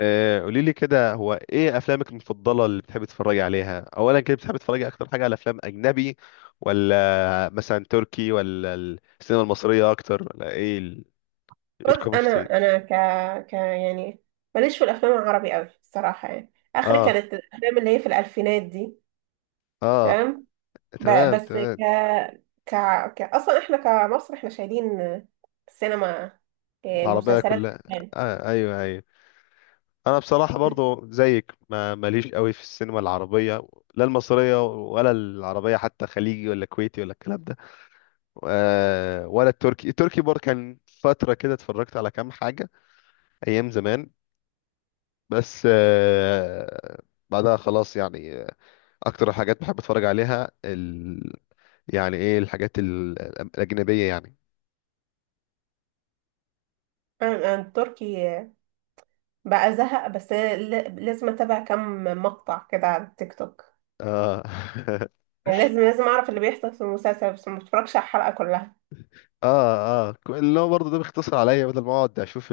آه، قولي لي كده، هو ايه افلامك المفضله اللي بتحبي تتفرجي عليها؟ اولا كده بتحبي تتفرجي اكتر حاجه على افلام اجنبي، ولا مثلا تركي، ولا السينما المصريه اكتر، ولا ايه ال-؟ إيه بص، الكوب اوف تي؟ انا انا ك ك يعني ماليش في الافلام العربي قوي الصراحه، يعني اخري اه كانت الافلام اللي هي في الالفينات دي. اه. تمام. ب... تمام بس ك... تمام. ك ك اصلا احنا كمصر احنا شايلين السينما، إيه، العربيه مسلسلات، كلها. أفلام. آه ايوه ايوه. انا بصراحه برضو زيك، ما ماليش قوي في السينما العربيه، لا المصريه ولا العربيه، حتى خليجي ولا كويتي ولا الكلام ده. آه ولا التركي، التركي برضه كان فتره كده اتفرجت على كام حاجه ايام زمان، بس بعدها خلاص يعني. اكتر حاجات بحب اتفرج عليها ال... يعني ايه الحاجات الاجنبيه يعني. انا التركي بقى زهق، بس لازم اتابع كم مقطع كده على التيك توك. اه. يعني لازم اعرف اللي بيحصل في المسلسل، بس ما بتفرجش على الحلقه كلها. اه اه، اللي هو برضه ده بيختصر عليا بدل ما اقعد اشوف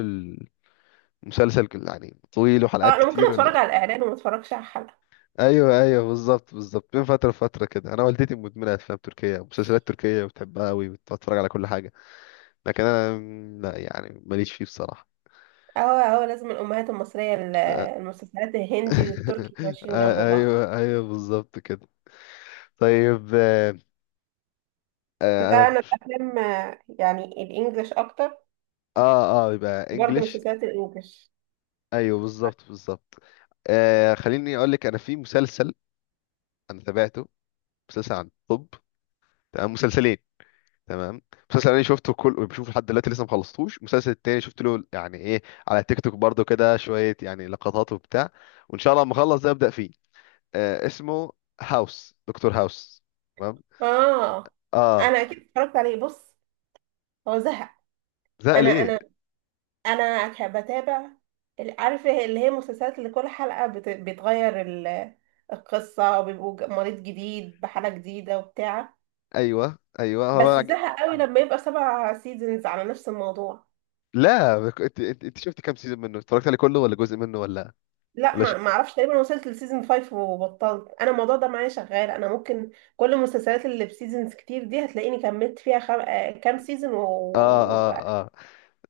المسلسل يعني طويل اه، وحلقات انا ممكن كتير ولا. اتفرج على الاعلان وما اتفرجش على الحلقه. ايوه ايوه بالظبط بالظبط. بين فتره وفتره كده، انا والدتي مدمنه افلام تركيه، مسلسلات تركيه، بتحبها قوي، بتتفرج على كل حاجه، لكن انا لا يعني ماليش فيه بصراحه. اه اه، لازم الامهات المصريه، المسلسلات الهندي والتركي ماشيين جنب بعض. ايوه ايوه بالظبط كده. طيب ده انا. انا الافلام يعني الانجليش اكتر، اه اه، يبقى برضه انجلش. مسلسلات الانجليش. ايوه بالظبط بالظبط. آه خليني اقول لك، انا في مسلسل انا تابعته، مسلسل عن الطب. تمام. مسلسلين. تمام. مسلسل انا شفته كل بشوفه لحد دلوقتي لسه ما خلصتوش، المسلسل التاني شفت له يعني ايه على تيك توك برضو كده شويه، يعني لقطات وبتاع، وان شاء الله لما اخلص ده ابدا فيه. آه اسمه هاوس، دكتور هاوس. تمام. اه، اه. انا اكيد اتفرجت عليه، بص هو زهق. ده انا ليه؟ انا بتابع عارفه اللي هي المسلسلات اللي كل حلقه بتغير القصه، وبيبقوا مريض جديد بحاله جديده وبتاع. ايوه ايوه بس هو. زهق قوي لما يبقى سبع سيزونز على نفس الموضوع. لا انت انت شفت كام سيزون منه؟ اتفرجت عليه كله ولا جزء منه ولا؟ لا، ولا ش... ما اعرفش، تقريبا وصلت لسيزون 5 وبطلت. انا الموضوع ده معايا شغال، انا ممكن كل المسلسلات اللي بسيزونز كتير دي هتلاقيني كملت فيها خم... آه، كام سيزون اه اه اه،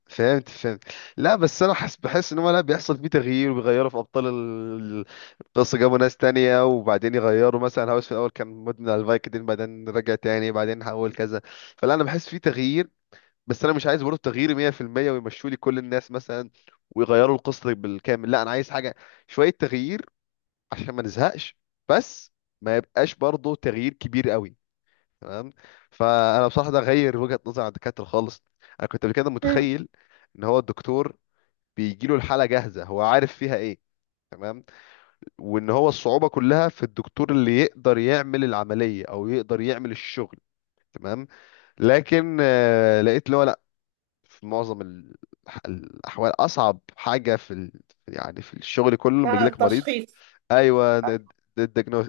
فهمت فهمت. لا بس انا حس بحس ان هو لا بيحصل فيه تغيير، وبيغيروا في ابطال القصه، جابوا ناس تانية وبعدين يغيروا، مثلا هاوس في الاول كان مدمن على الفايكدين، بعدين رجع تاني، بعدين حول كذا. فلا انا بحس فيه تغيير، بس انا مش عايز برضه تغيير 100%، ويمشوا لي كل الناس مثلا ويغيروا القصه بالكامل، لا انا عايز حاجه شويه تغيير عشان ما نزهقش، بس ما يبقاش برضه تغيير كبير قوي. تمام. فانا بصراحه ده غير وجهه نظري عن الدكاتره خالص. انا كنت قبل كده مم. متخيل ان هو الدكتور بيجي له الحاله جاهزه، هو عارف فيها ايه، تمام، وان هو الصعوبه كلها في الدكتور اللي يقدر يعمل العمليه او يقدر يعمل الشغل، تمام. لكن لقيت اللي هو لا، في معظم الاحوال اصعب حاجه في ال... يعني في الشغل كله لما يجي لك مريض. التشخيص. ايوه،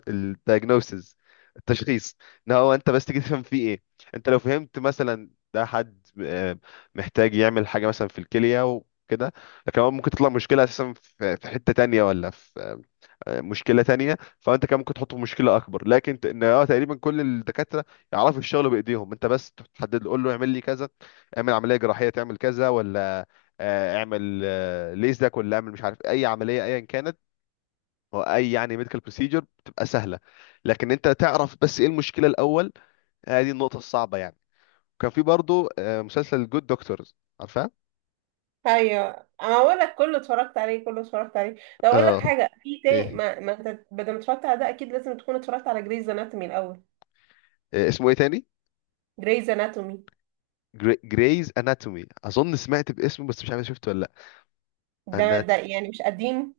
الدايجنوسيس، التشخيص. ان هو انت بس تيجي تفهم فيه ايه، انت لو فهمت مثلا ده حد محتاج يعمل حاجه مثلا في الكليه وكده، لكن هو ممكن تطلع مشكله اساسا في حته تانية ولا في مشكله تانية، فانت كان ممكن تحطه في مشكله اكبر. لكن ت- ان اه تقريبا كل الدكاتره يعرفوا الشغل بايديهم، انت بس تحدد له، قول له اعمل لي كذا، اعمل عمليه جراحيه، تعمل كذا ولا اعمل ليزك، ولا اعمل مش عارف اي عمليه ايا كانت. هو اي يعني ميديكال بروسيجر بتبقى سهله، لكن انت تعرف بس ايه المشكله الاول. هذه النقطه الصعبه يعني. كان في برضو مسلسل جود دكتورز، عارفاه. ايوه، انا اقول لك كله اتفرجت عليه، كله اتفرجت عليه. لو اقول لك اه. حاجه في تاني، ايه؟ ما انت بدل ما اتفرجت على ده اكيد لازم تكون اتفرجت على جريز اناتومي الاول. اسمه ايه تاني؟ جريز اناتومي. جريز اناتومي، اظن سمعت باسمه بس مش عارف شفته ولا لا. ده انات. ده يعني مش قديم،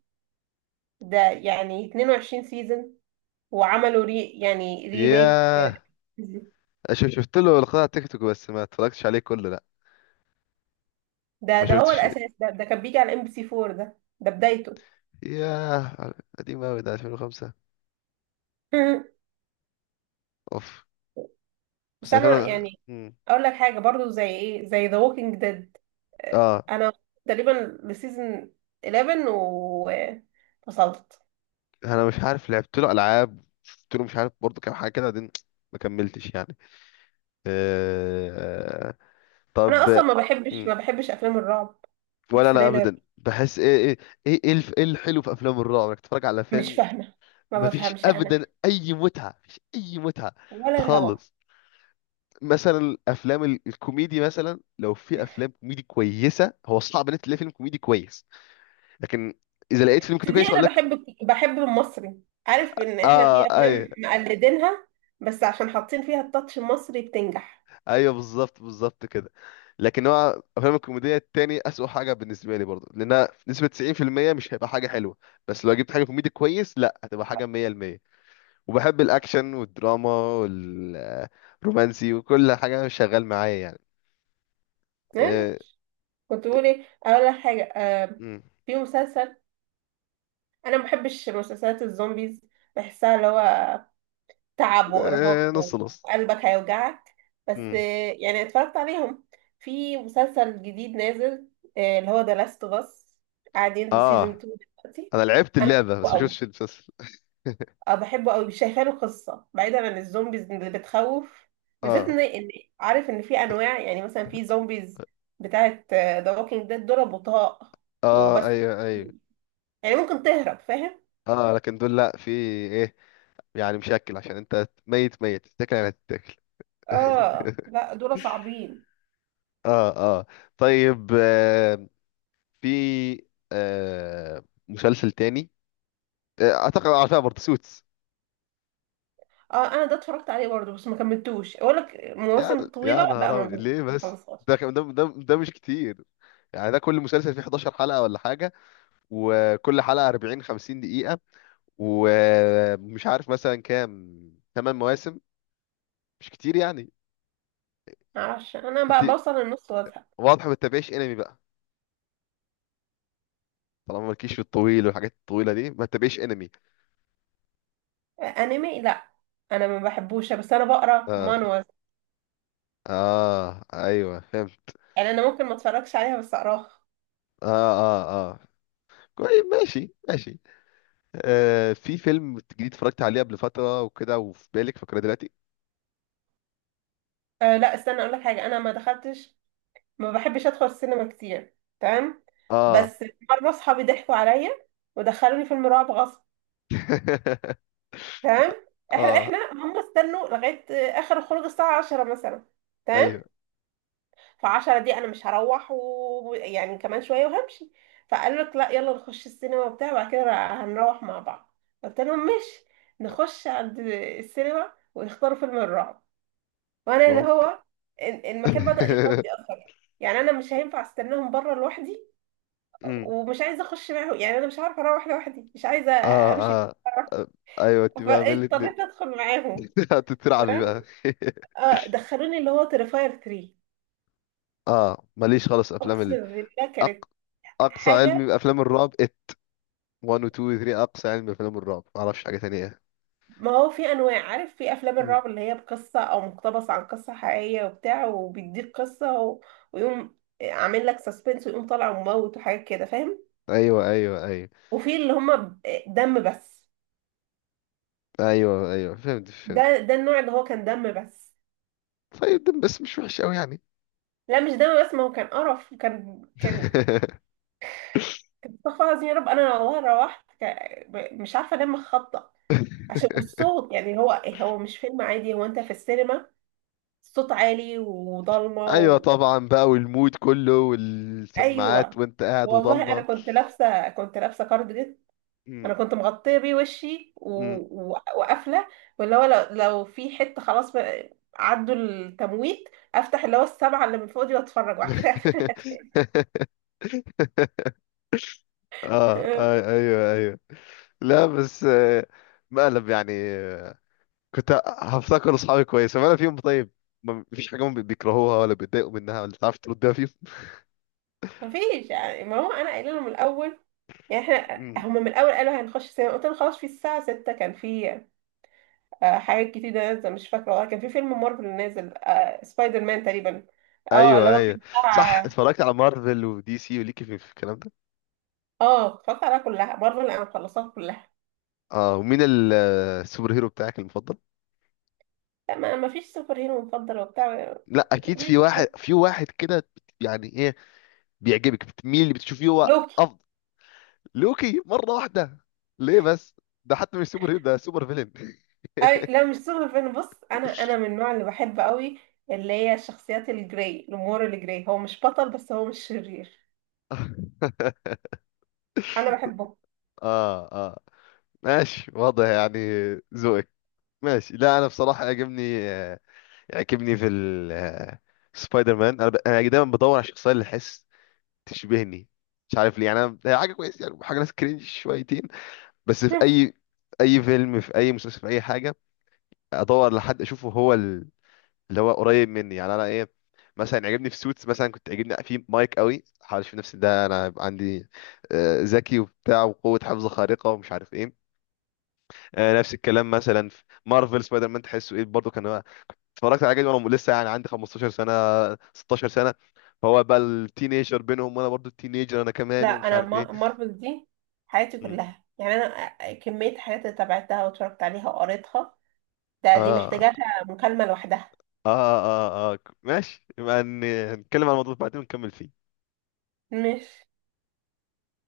ده يعني 22 سيزون وعملوا ري، يعني ريميك. ياه. شفت له لقاء على تيك توك بس ما اتفرجتش عليه كله لا. ده ما ده هو شفتش. الاساس، ده كان بيجي على ام بي سي 4، ده بدايته. ياه، قديم قوي ده 2005. اوف. بس بس انا 2000. يعني اقول لك حاجه برضو، زي ايه، زي ذا ووكينج ديد، اه. انا تقريبا لسيزون 11 وفصلت. انا مش عارف لعبت له العاب، شفت له مش عارف برضه كام حاجه كده، بعدين ما كملتش يعني. أه... انا اصلا طب. ما بحبش م، ما بحبش افلام الرعب، ولا انا الثريلر. ابدا، بحس ايه ايه ايه ايه إيه الحلو في افلام الرعب؟ انك تتفرج على مش فيلم فاهمه، ما مفيش بفهمش انا ابدا اي متعه، مفيش اي متعه ولا الهوا. خالص. مثلا الافلام الكوميدي، مثلا لو في افلام كوميدي كويسه، هو صعب ان انت تلاقي فيلم كوميدي كويس، لكن اذا لقيت فيلم في كوميدي دي كويس هقول انا لك. بحب بحب المصري، عارف ان احنا اه في افلام اي. مقلدينها، بس عشان حاطين فيها التاتش المصري بتنجح. ايوه بالظبط بالظبط كده. لكن هو افلام الكوميديا التاني اسوأ حاجه بالنسبه لي برضه، لانها نسبه 90% مش هيبقى حاجه حلوه، بس لو جبت حاجه كوميدي كويس لا هتبقى حاجه 100%. وبحب الاكشن والدراما والرومانسي وكل حاجه شغال معايا يعني. إيه. كنت بقول ايه، اقول لك حاجه، آه، مم. في مسلسل. انا ما بحبش مسلسلات الزومبيز، بحسها اللي هو تعب وارهاق إيه، نص نص. وقلبك هيوجعك، بس مم. يعني اتفرجت عليهم. في مسلسل جديد نازل آه، اللي هو ذا لاست اوف اس، قاعد ينزل سيزون اه 2 دلوقتي. انا لعبت انا اللعبه بس ما بحبه، شفتش المسلسل. اه بحبه قوي، شايفه له قصه بعيدا عن الزومبيز اللي بتخوف. بالذات اه ان عارف ان في انواع، يعني مثلا في زومبيز بتاعه ذا ووكينج ديد دول بطاء اه وبس، ايوه ايوه. يعني ممكن تهرب، فاهم. اه لكن دول لا، في ايه، يعني مشكل عشان انت ميت، ميت تتاكل يعني، هتتاكل. اه لا، دول صعبين. اه اه. طيب آه، في آه مسلسل تاني، آه اعتقد عارفها برضه، سوتس. اه، انا ده اتفرجت عليه برضه بس ما كملتوش، اقول لك يا المواسم يا الطويله لا نهار أبيض، ما ليه بس؟ بخلصهاش، ده مش كتير يعني. ده كل مسلسل فيه 11 حلقة ولا حاجة، وكل حلقة 40 50 دقيقة، ومش عارف مثلا كام، 8 مواسم، مش كتير يعني. معرفش انا بقى انت بوصل للنص وازهق. واضح ما بتتابعيش انمي بقى، طالما مالكيش في الطويل والحاجات الطويلة دي ما تتابعيش انمي. آه، انمي لا، انا ما بحبوش، بس انا بقرا اه مانوز، اه ايوه فهمت. يعني انا ممكن ما اتفرجش عليها بس اقراها. اه اه اه. طيب ماشي ماشي. آه في فيلم جديد اتفرجت عليه قبل فترة وكده، وفي بالك فاكرة دلوقتي؟ آه لا، استنى اقول لك حاجه، انا ما دخلتش، ما بحبش ادخل السينما كتير. تمام، اه. بس مره اصحابي ضحكوا عليا ودخلوني فيلم رعب غصب. تمام، احنا اه احنا هم استنوا لغايه آه، اخر الخروج الساعه 10 مثلا. تمام، ايوه. ف10 دي انا مش هروح، ويعني كمان شويه وهمشي. فقالوا لك لا، يلا نخش السينما وبتاع، بعد كده هنروح مع بعض. قلت لهم ماشي. نخش عند السينما ويختاروا فيلم الرعب، وانا اللي بابا. هو المكان بدأ يفضي اكتر. يعني انا مش هينفع استناهم بره لوحدي، أمم. ومش عايزه اخش معاهم، يعني انا مش عارفه اروح لوحدي، مش عايزه اه امشي. اه آه، ايوه، انت بقى من فاضطريت الاتنين. ادخل معاهم. هتترعبي تمام، بقى. اه دخلوني اللي هو تريفاير 3. اه ماليش خالص افلام اقسم ال... بالله أق... كانت اقصى حاجه. علمي بافلام الرعب ات 1 و 2 و 3، اقصى علمي بافلام الرعب، ما اعرفش حاجة تانية. ما هو في انواع، عارف، في افلام أمم. الرعب اللي هي بقصه او مقتبس عن قصه حقيقيه وبتاع، وبيديك قصه و... ويقوم عامل لك سسبنس ويقوم طالع وموت وحاجات كده فاهم. ايوه ايوه ايوه. وفي اللي هم دم بس. ايوه ايوه فهمت فهمت. ده النوع اللي هو كان دم بس. طيب ده بس مش وحش قوي يعني. لا مش دم بس، ما هو كان قرف، كان استغفر الله العظيم يا رب. انا لو روحت مش عارفه انام خبطه، عشان والصوت، يعني هو، هو مش فيلم عادي، هو انت في السينما، الصوت عالي وضلمه ايوه و... طبعا بقى، والمود كله والسماعات ايوه، وانت قاعد والله انا وضلمه. كنت لابسه كارديجان، م- انا كنت مغطيه بيه وشي م. وقافله. واللي هو لو في حته خلاص بقى، عدوا التمويت، افتح اللي هو السبعه اللي من فوق دي واتفرج وبعد كده أقفل. اه ايوه ايوه. لا بس مقلب يعني، كنت هفتكر اصحابي كويس، ولا فيهم طيب، ما فيش حاجه هم بيكرهوها ولا بيتضايقوا منها ولا تعرف تردها فيهم؟ مفيش يعني، ما هو انا قايله لهم من الاول، يعني م. احنا هم من الاول قالوا هنخش سينما، قلت لهم خلاص، في الساعه 6 كان في آه، حاجات كتير نازله مش فاكره والله، كان في فيلم مارفل نازل آه، سبايدر مان تقريبا، اه اللي ايوه هو ايوه. كان صح، بتاع. اتفرجت على مارفل ودي سي وليكي في الكلام ده. اه، اتفرجت عليها كلها، مارفل انا مخلصاها كلها. اه، ومين السوبر هيرو بتاعك المفضل؟ لا، ما فيش سوبر هيرو مفضل وبتاع. لا اكيد مفيش. في واحد، في واحد كده يعني ايه بيعجبك، بتميل اللي بتشوفيه هو لوكي. افضل. لوكي؟ مره واحده، ليه بس؟ ده حتى مش سوبر هيرو، ده سوبر فيلن. اي لا، مش سوبر هيرو، بص انا من النوع اللي بحب قوي اللي هي الشخصيات الجراي، الامور الجراي، هو مش بطل بس هو مش شرير، انا بحبه. اه اه ماشي، واضح يعني ذوقك. ماشي. لا انا بصراحه يعجبني آه، يعجبني في سبايدر مان. انا أنا دايما بدور على الشخصيه اللي احس تشبهني، مش عارف ليه، يعني هي حاجه كويسه يعني، حاجه ناس كرينج شويتين بس، في اي في اي فيلم، في اي مسلسل، في اي حاجه، ادور لحد اشوفه هو اللي هو قريب مني يعني، انا ايه. مثلا عجبني في سوتس مثلا، كنت عجبني في مايك قوي، حاول اشوف نفسي ده، انا هيبقى عندي ذكي وبتاع وقوه حفظ خارقه ومش عارف ايه. نفس الكلام مثلا في مارفل سبايدر مان، تحسه ايه برضه، كان هو اتفرجت على جدول وانا لسه يعني عندي 15 سنه، 16 سنه، فهو بقى التينيجر بينهم وانا برضو التينيجر انا لا كمان، ومش انا عارف ايه. مارفل دي حياتي م. كلها، يعني انا كميه حاجات اللي تابعتها واتفرجت عليها وقريتها، ده دي اه محتاجاها مكالمه لوحدها. اه اه اه، ماشي، يبقى نتكلم عن الموضوع بعدين ونكمل فيه. مش